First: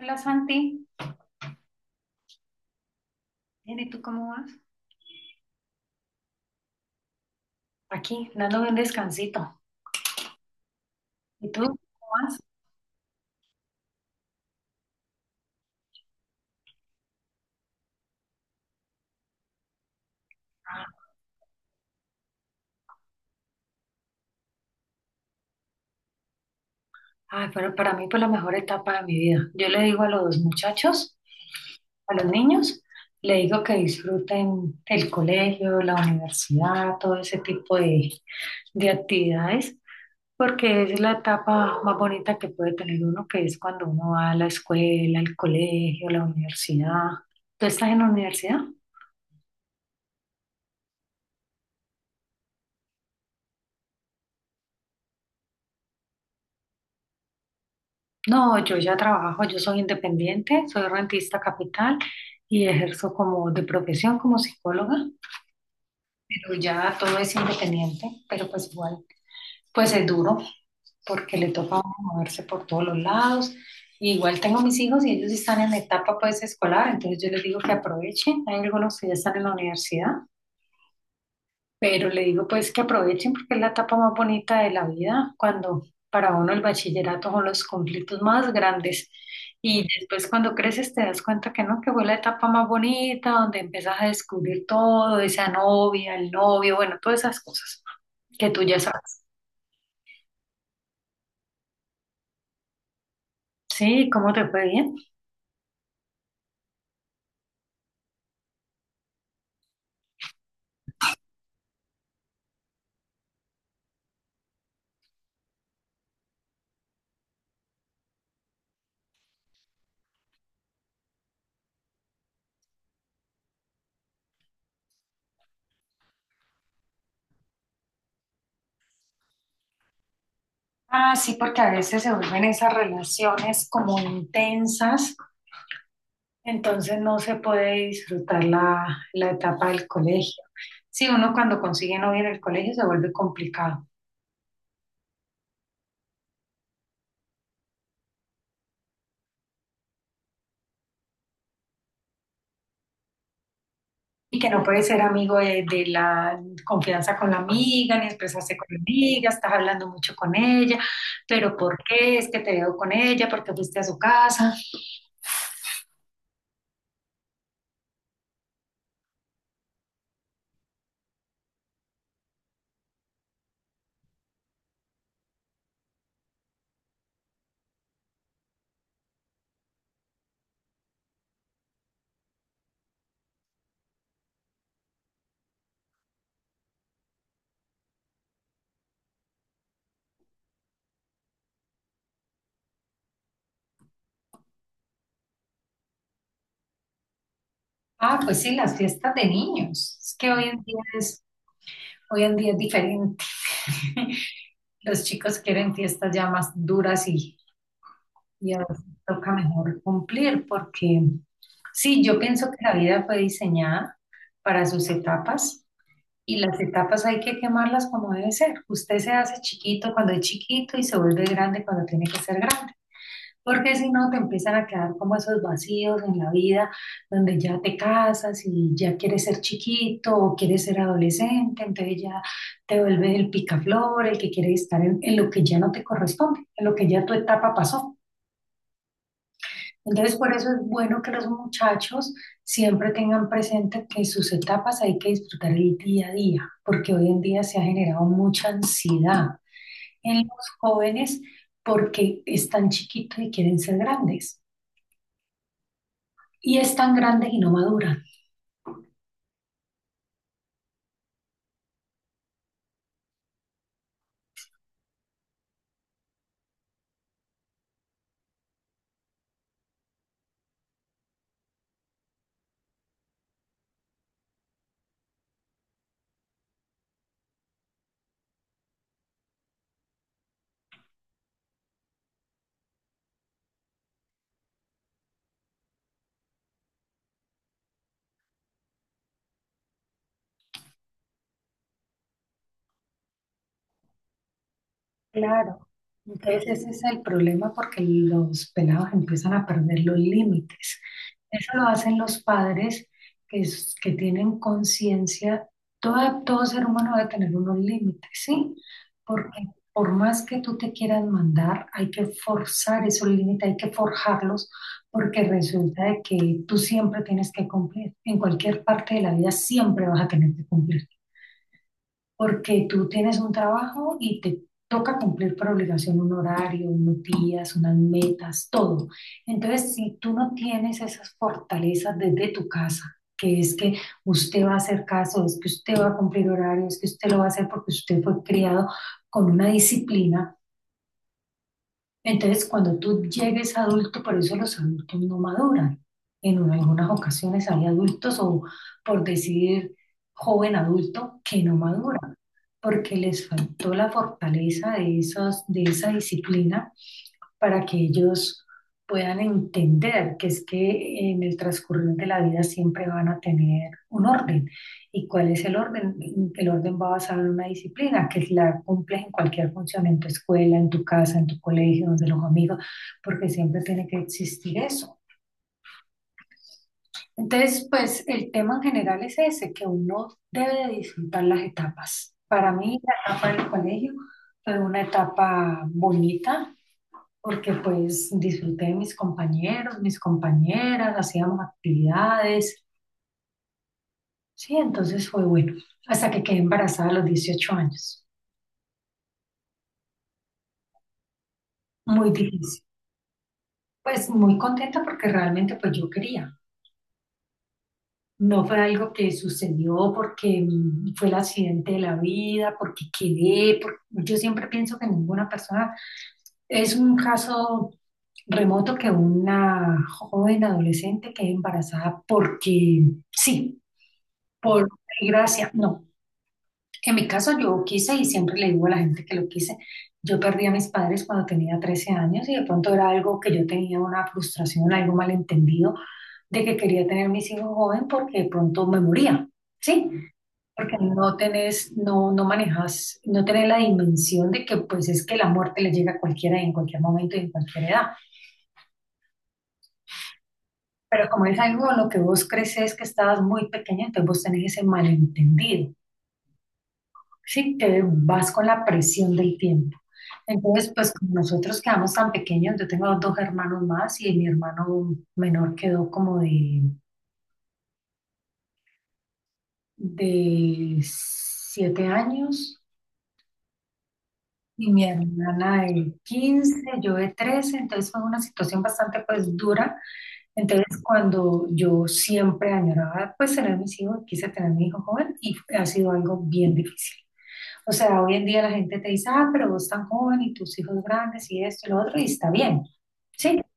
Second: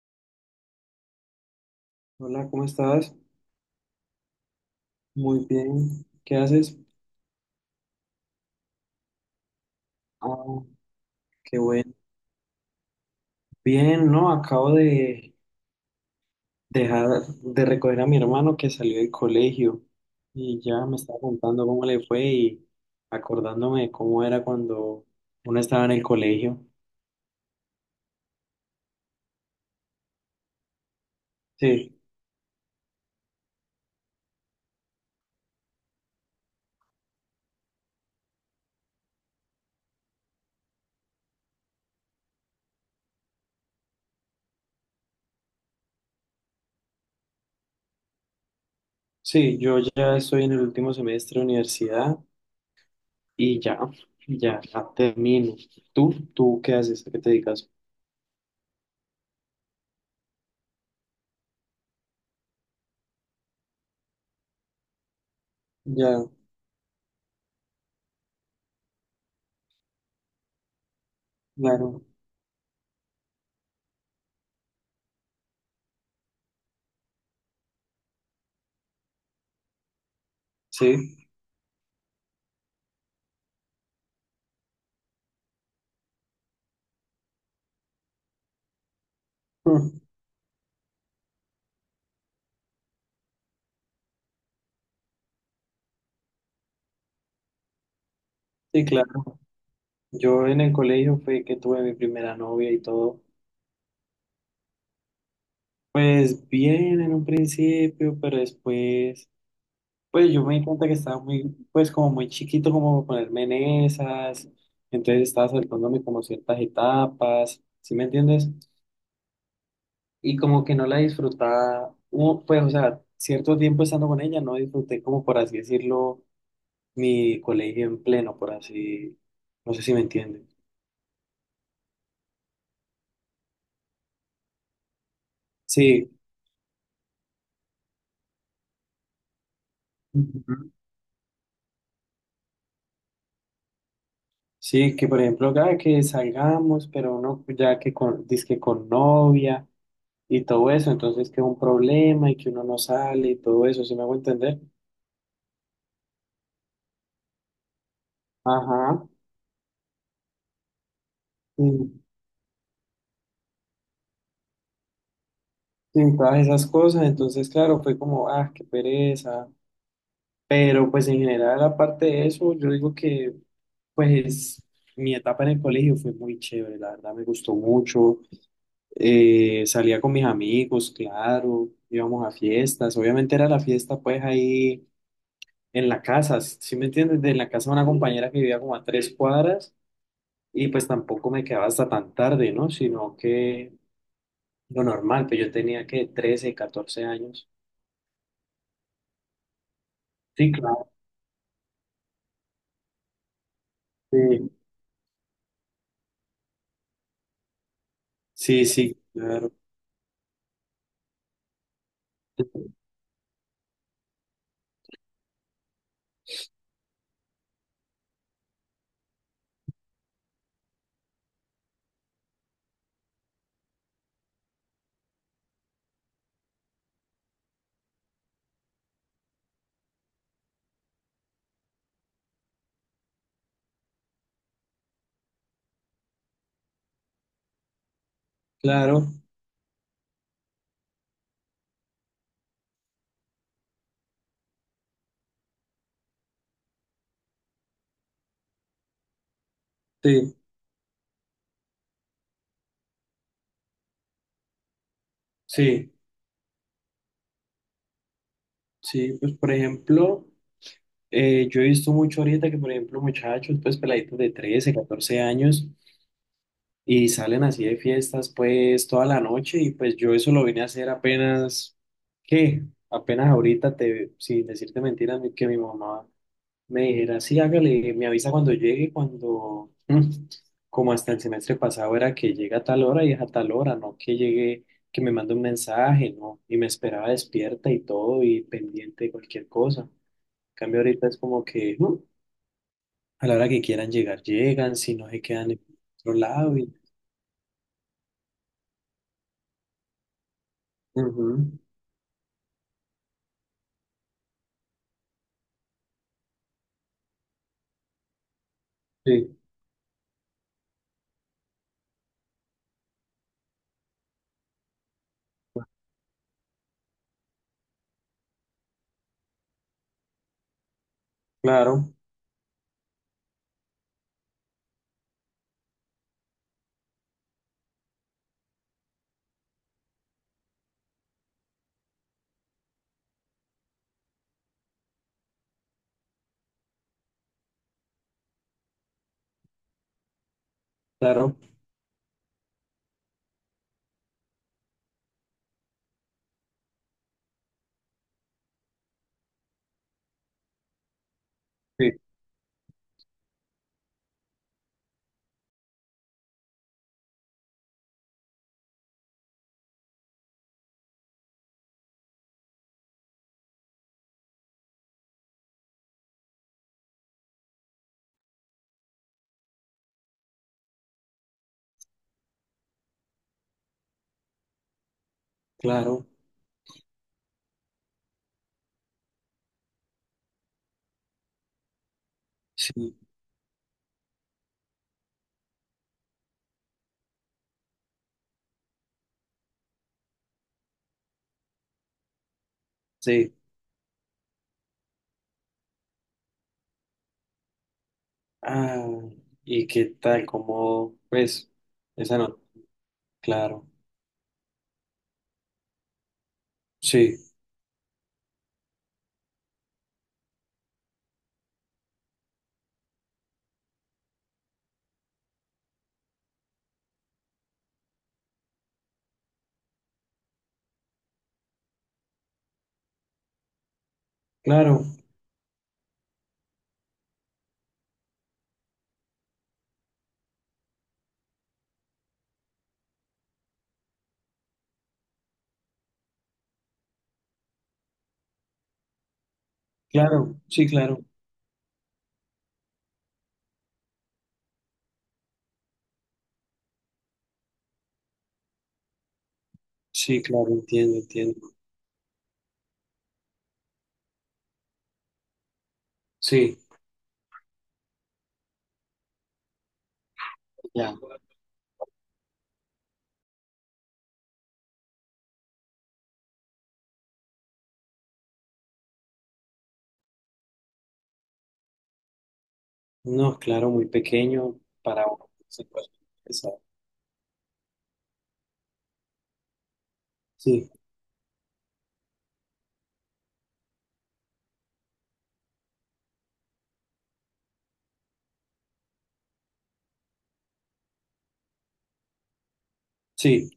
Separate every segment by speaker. Speaker 1: Hola Santi,
Speaker 2: Hola, ¿cómo estás?
Speaker 1: bien, ¿y tú cómo vas?
Speaker 2: Muy bien. ¿Qué haces?
Speaker 1: Aquí, dándome un descansito.
Speaker 2: Ah,
Speaker 1: ¿Y
Speaker 2: qué
Speaker 1: tú
Speaker 2: bueno.
Speaker 1: cómo vas?
Speaker 2: Bien, no, acabo de dejar de recoger a mi hermano que salió del colegio y ya me estaba contando cómo le fue y acordándome de cómo era cuando uno estaba en el colegio.
Speaker 1: Ay, pero para mí fue la mejor etapa de mi vida. Yo le digo a los muchachos,
Speaker 2: Sí,
Speaker 1: a los niños, le digo que disfruten el colegio, la universidad, todo ese tipo de actividades, porque es la etapa más bonita que puede tener uno, que es cuando uno va a la escuela, al colegio, a la universidad. ¿Tú estás en la universidad?
Speaker 2: sí, yo ya estoy en el último semestre de universidad y ya, ya, ya termino. ¿Tú? ¿Tú qué haces? ¿A qué te dedicas?
Speaker 1: No, yo ya trabajo, yo soy independiente, soy rentista capital y ejerzo como de profesión como psicóloga,
Speaker 2: Ya,
Speaker 1: pero ya todo es independiente, pero pues igual, pues es duro porque le toca a uno
Speaker 2: claro.
Speaker 1: moverse por todos los lados. Y igual tengo mis hijos y ellos están en etapa pues escolar, entonces yo les digo que aprovechen, hay algunos que ya están en la universidad.
Speaker 2: Sí,
Speaker 1: Pero le digo pues que aprovechen porque es la etapa más bonita de la vida, cuando para uno el bachillerato son los conflictos más grandes. Y después cuando creces te das cuenta que no, que fue la etapa más bonita, donde empiezas a descubrir todo, esa novia, el novio, bueno, todas esas cosas que tú ya
Speaker 2: sí,
Speaker 1: sabes.
Speaker 2: claro. Yo en el colegio fue que tuve mi primera novia y todo.
Speaker 1: Sí, ¿cómo te fue bien?
Speaker 2: Pues bien en un principio, pero después, pues yo me di cuenta que estaba muy, pues como muy chiquito como para ponerme en esas. Entonces estaba saltándome como ciertas etapas, ¿sí me entiendes? Y como que no la disfrutaba, hubo, pues o sea, cierto tiempo estando con ella, no disfruté como por así decirlo, mi colegio en pleno, por así, no sé si me entiendes.
Speaker 1: Ah, sí, porque a veces se vuelven esas relaciones como intensas.
Speaker 2: Sí.
Speaker 1: Entonces no se puede disfrutar la etapa del colegio.
Speaker 2: Ujú.
Speaker 1: Sí, uno cuando consigue novia en el colegio se vuelve complicado
Speaker 2: Sí, que por ejemplo, cada que salgamos, pero uno ya que con, dizque con novia y todo eso, entonces que es un problema y que uno no sale y todo eso, ¿sí me hago
Speaker 1: y que
Speaker 2: entender?
Speaker 1: no puede ser amigo de la confianza con la amiga, ni expresarse con la
Speaker 2: Ajá,
Speaker 1: amiga, estás hablando mucho con ella, pero ¿por
Speaker 2: y,
Speaker 1: qué es que te veo con ella? ¿Por qué fuiste a su casa?
Speaker 2: y todas esas cosas, entonces claro, fue como, ah, qué pereza, pero pues en general, aparte de eso, yo digo que pues mi etapa en el colegio fue muy chévere, la verdad me gustó mucho, salía con mis amigos, claro, íbamos a fiestas, obviamente era la fiesta pues ahí en la casa, ¿sí me entiendes? De la casa de una compañera que vivía como a tres cuadras y pues tampoco me quedaba hasta tan tarde, ¿no? Sino que lo normal, pues yo tenía que 13, 14 años.
Speaker 1: Ah, pues sí, las fiestas de niños. Es que hoy
Speaker 2: Sí,
Speaker 1: en día
Speaker 2: claro.
Speaker 1: es, Hoy en día es diferente.
Speaker 2: Sí,
Speaker 1: Los chicos quieren fiestas ya más duras y a
Speaker 2: sí,
Speaker 1: veces
Speaker 2: sí,
Speaker 1: toca
Speaker 2: claro.
Speaker 1: mejor cumplir, porque sí, yo pienso que la vida fue diseñada para sus etapas y las etapas hay que quemarlas como debe ser. Usted se hace chiquito cuando es chiquito y se vuelve grande cuando tiene que ser grande, porque si no te empiezan a quedar como esos vacíos en la vida donde ya te casas y ya quieres ser chiquito o quieres ser adolescente, entonces ya te vuelves el picaflor, el que quiere estar en lo que ya no te corresponde, en lo que ya tu etapa pasó.
Speaker 2: Claro,
Speaker 1: Entonces, por eso es bueno que los muchachos siempre tengan presente que sus etapas hay que disfrutar el día a día, porque hoy en día se ha generado mucha ansiedad en
Speaker 2: sí,
Speaker 1: los jóvenes porque están chiquitos y quieren ser grandes,
Speaker 2: sí,
Speaker 1: y están grandes y no maduran.
Speaker 2: sí, pues por ejemplo, yo he visto mucho ahorita que por ejemplo muchachos, pues peladitos de 13, 14 años, y salen así de fiestas pues toda la noche y pues yo eso lo vine a hacer apenas, ¿qué? Apenas ahorita, te, sin decirte mentiras, que mi mamá me dijera, sí, hágale, me avisa cuando llegue, cuando, como hasta el semestre pasado era que llega a tal hora y es a tal hora, no que llegue, que me mande un mensaje, ¿no? Y me esperaba despierta y todo y pendiente de cualquier cosa. En cambio ahorita es como que a la hora que quieran llegar, llegan, si no se quedan en
Speaker 1: Claro,
Speaker 2: otro
Speaker 1: entonces
Speaker 2: lado
Speaker 1: ese
Speaker 2: y...
Speaker 1: es el problema porque los pelados empiezan a perder los límites. Eso
Speaker 2: Ujú,
Speaker 1: lo hacen los padres que tienen conciencia. Todo, todo ser humano debe tener unos límites, ¿sí?
Speaker 2: sí.
Speaker 1: Porque por más que tú te quieras mandar, hay que forzar esos límites, hay que forjarlos, porque resulta de que tú siempre tienes que cumplir. En cualquier parte de la vida siempre vas a tener que cumplir
Speaker 2: Claro,
Speaker 1: porque tú tienes un trabajo y te toca cumplir por obligación un horario, unos días, unas metas, todo. Entonces, si tú no tienes esas fortalezas desde tu casa, que es que usted va a hacer caso, es que usted va a cumplir horarios, es que usted lo va a hacer porque usted fue criado con una disciplina,
Speaker 2: claro,
Speaker 1: entonces, cuando tú llegues adulto, por eso los adultos no maduran. Algunas ocasiones hay adultos, o por decir joven adulto, que no
Speaker 2: sí,
Speaker 1: maduran, porque les faltó la fortaleza de esa disciplina para que ellos puedan entender que es que en el transcurrir de la vida siempre van a tener un orden. ¿Y cuál es el orden? El orden va basado en una disciplina que la cumples en cualquier función, en tu escuela, en tu casa, en tu colegio, donde los amigos, porque siempre tiene que existir eso.
Speaker 2: claro,
Speaker 1: Entonces, pues el tema en general es ese, que uno debe de disfrutar las etapas. Para mí,
Speaker 2: sí,
Speaker 1: la etapa del colegio fue una etapa bonita, porque pues disfruté de mis compañeros, mis compañeras, hacíamos actividades,
Speaker 2: sí.
Speaker 1: sí, entonces fue bueno, hasta que quedé embarazada a los 18 años,
Speaker 2: Ah, ¿y qué tal? ¿Cómo, pues,
Speaker 1: muy
Speaker 2: esa no?
Speaker 1: difícil,
Speaker 2: Claro,
Speaker 1: pues muy contenta porque realmente pues yo quería,
Speaker 2: sí,
Speaker 1: no fue algo que sucedió porque fue el accidente de la vida, porque yo siempre pienso que ninguna persona es un caso remoto que una joven adolescente quede embarazada porque sí. Por
Speaker 2: claro,
Speaker 1: gracia, no. En mi caso yo quise y siempre le digo a la gente que lo quise, yo perdí a mis padres cuando tenía 13 años y de pronto era algo que yo tenía una frustración, algo malentendido de que quería tener mis hijos joven porque de pronto me moría, ¿sí?
Speaker 2: claro, sí,
Speaker 1: Porque
Speaker 2: claro,
Speaker 1: no tenés, no, no manejas, no tenés la dimensión de que pues es que la muerte le llega a cualquiera y en cualquier momento y en cualquier edad.
Speaker 2: sí, claro, entiendo,
Speaker 1: Pero como es
Speaker 2: entiendo.
Speaker 1: algo en lo que vos creces que estabas muy pequeña, entonces vos tenés ese malentendido.
Speaker 2: Sí,
Speaker 1: Sí, que vas con la presión del tiempo. Entonces, pues
Speaker 2: ya.
Speaker 1: como nosotros quedamos tan pequeños, yo tengo dos hermanos más y mi hermano menor quedó como de 7 años
Speaker 2: No, claro, muy pequeño
Speaker 1: y mi
Speaker 2: para una
Speaker 1: hermana de
Speaker 2: situación pesada.
Speaker 1: 15, yo de 13, entonces fue una situación bastante pues dura.
Speaker 2: Sí,
Speaker 1: Entonces cuando yo siempre añoraba pues tener mis hijos, quise tener mi hijo joven y ha sido algo bien difícil. O sea, hoy en día la gente te dice, ah, pero vos tan joven y tus hijos grandes y esto y lo otro, y está bien, ¿sí?
Speaker 2: sí,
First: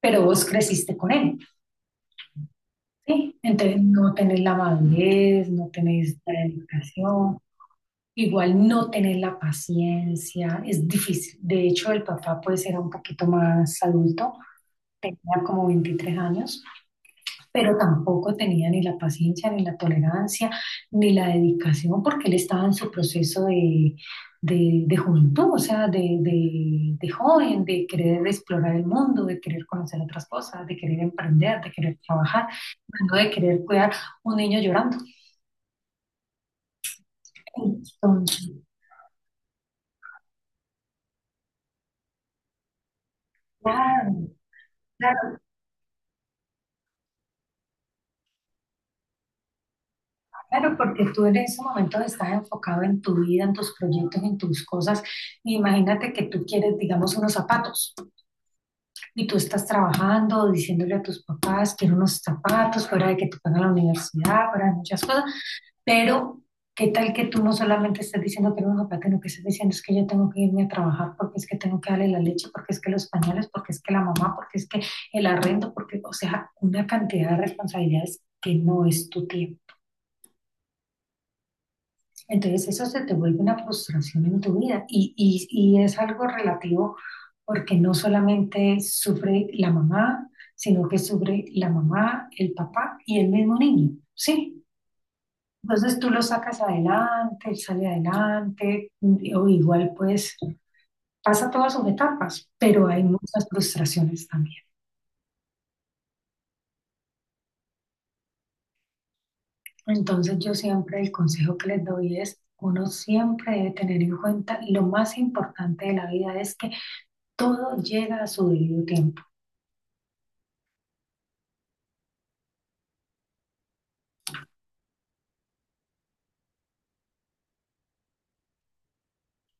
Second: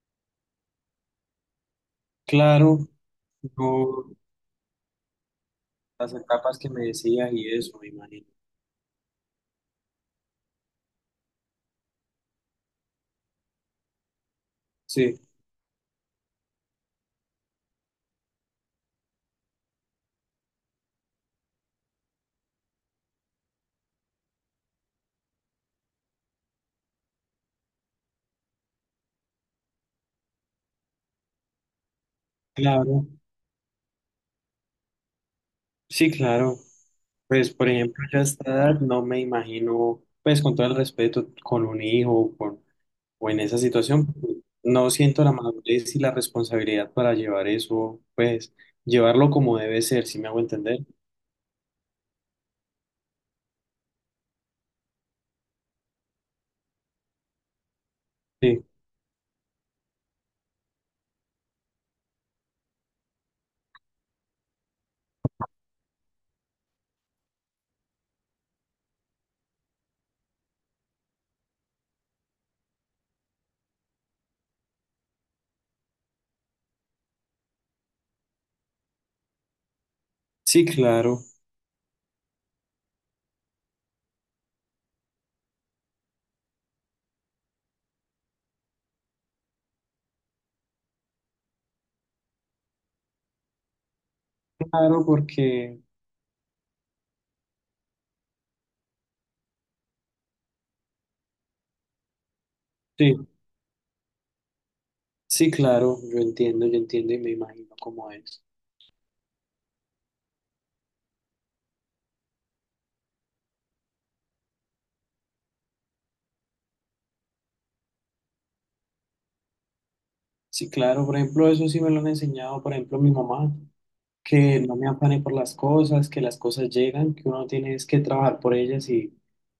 Speaker 1: Pero vos creciste con él,
Speaker 2: claro,
Speaker 1: ¿sí? Entonces no
Speaker 2: no,
Speaker 1: tenés la madurez, no
Speaker 2: las
Speaker 1: tenés la
Speaker 2: etapas que me decías
Speaker 1: dedicación,
Speaker 2: y eso, me imagino.
Speaker 1: igual no tenés la paciencia, es difícil. De hecho, el papá puede ser un poquito más adulto, tenía
Speaker 2: Sí,
Speaker 1: como 23 años, pero tampoco tenía ni la paciencia, ni la tolerancia, ni la dedicación, porque él estaba en su proceso de, de juventud, o sea, de, de joven, de querer explorar el mundo, de querer conocer otras cosas, de querer emprender, de querer trabajar,
Speaker 2: claro.
Speaker 1: no de querer cuidar un niño llorando.
Speaker 2: Sí, claro. Pues, por ejemplo, yo a esta
Speaker 1: Entonces,
Speaker 2: edad no me imagino, pues, con todo el respeto, con un hijo o, con, o en esa situación,
Speaker 1: claro,
Speaker 2: no siento la
Speaker 1: claro,
Speaker 2: madurez y la responsabilidad para llevar eso, pues, llevarlo como debe ser, si me hago
Speaker 1: claro,
Speaker 2: entender.
Speaker 1: porque tú en ese momento estás enfocado en tu vida, en tus proyectos, en tus cosas. Imagínate que tú quieres, digamos, unos zapatos.
Speaker 2: Sí,
Speaker 1: Y tú estás trabajando, diciéndole a tus papás, quiero unos zapatos, fuera de que te pagan la universidad, fuera de muchas cosas, pero ¿qué tal que tú no solamente estás diciendo que unos zapatos, sino que estás diciendo es que yo tengo que irme a trabajar porque es que tengo que darle la leche, porque es que los pañales, porque es que la mamá, porque es que el arrendo, porque, o sea, una cantidad de responsabilidades que no es tu tiempo.
Speaker 2: sí, claro,
Speaker 1: Entonces eso se te vuelve una frustración en tu vida y es algo relativo porque no solamente sufre la mamá, sino que sufre la mamá, el papá y el mismo niño, ¿sí?
Speaker 2: claro, porque,
Speaker 1: Entonces tú lo sacas adelante, él sale adelante, o igual pues pasa todas sus etapas, pero hay
Speaker 2: sí,
Speaker 1: muchas frustraciones también.
Speaker 2: sí, claro, yo entiendo y me imagino cómo es.
Speaker 1: Entonces yo siempre el consejo que les doy es, uno siempre debe tener en cuenta lo más importante de la vida es que todo llega a su debido tiempo.
Speaker 2: Sí, claro, por ejemplo, eso sí me lo han enseñado, por ejemplo, mi mamá. Que no me afane por las cosas, que las cosas llegan, que uno tiene es que trabajar por ellas y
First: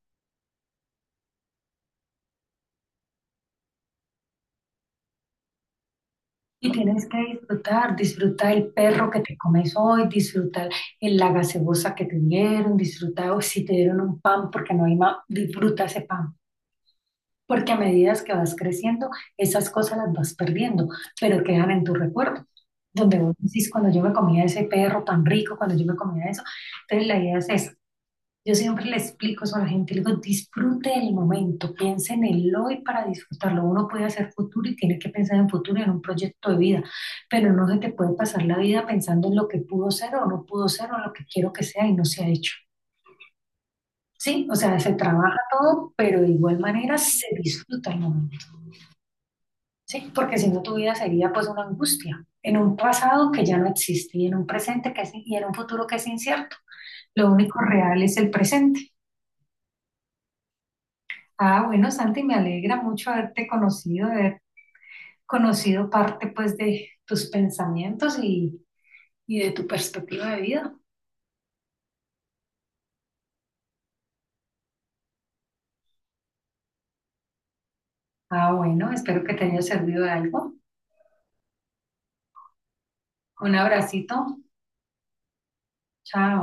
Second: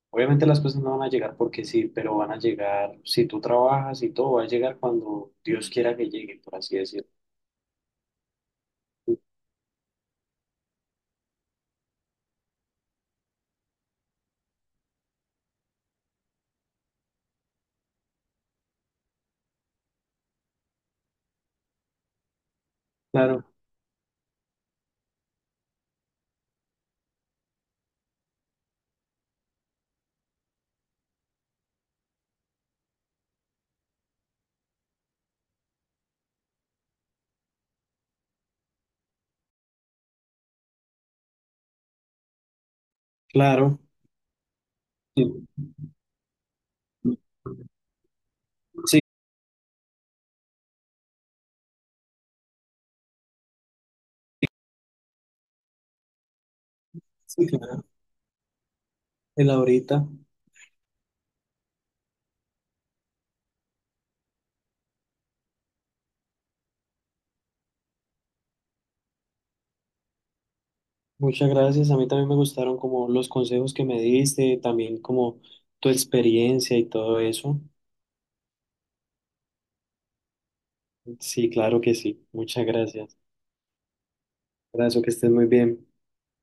Speaker 2: obviamente las cosas no van a llegar porque sí, pero van a llegar si tú trabajas y todo va a llegar cuando Dios quiera que llegue, por
Speaker 1: Y
Speaker 2: así
Speaker 1: tienes
Speaker 2: decirlo.
Speaker 1: que disfrutar, disfrutar el perro que te comes hoy, disfrutar el, la gaseosa que te dieron, disfrutar si te dieron un pan porque no hay más, disfruta ese pan. Porque a medida que vas creciendo, esas cosas las vas perdiendo, pero quedan en tu recuerdo. Donde vos
Speaker 2: Claro,
Speaker 1: decís, cuando yo me comía ese perro tan rico, cuando yo me comía eso. Entonces la idea es esa. Yo siempre le explico eso a la gente, le digo, disfrute el momento, piense en el hoy para disfrutarlo. Uno puede hacer futuro y tiene que pensar en futuro, y en un proyecto de vida, pero no se te puede pasar la vida pensando en lo que pudo ser o no pudo ser o lo que quiero que sea y no se ha hecho.
Speaker 2: claro.
Speaker 1: Sí, o sea, se
Speaker 2: Sí,
Speaker 1: trabaja todo, pero de igual manera se disfruta el momento,
Speaker 2: sí,
Speaker 1: ¿sí? Porque si no tu vida sería pues una angustia en un pasado que ya no existe y en un presente que es, y en un futuro que es incierto. Lo
Speaker 2: sí,
Speaker 1: único
Speaker 2: claro.
Speaker 1: real es el presente.
Speaker 2: El ahorita.
Speaker 1: Ah, bueno, Santi, me alegra mucho haberte conocido, haber conocido parte pues de tus pensamientos y de tu perspectiva de vida.
Speaker 2: Muchas gracias. A mí también me gustaron como los consejos que me diste, también como tu experiencia y todo eso.
Speaker 1: Ah, bueno, espero que te haya servido de algo.
Speaker 2: Sí, claro que sí. Muchas gracias.
Speaker 1: Un abracito.
Speaker 2: Gracias, que estés muy bien.
Speaker 1: Chao.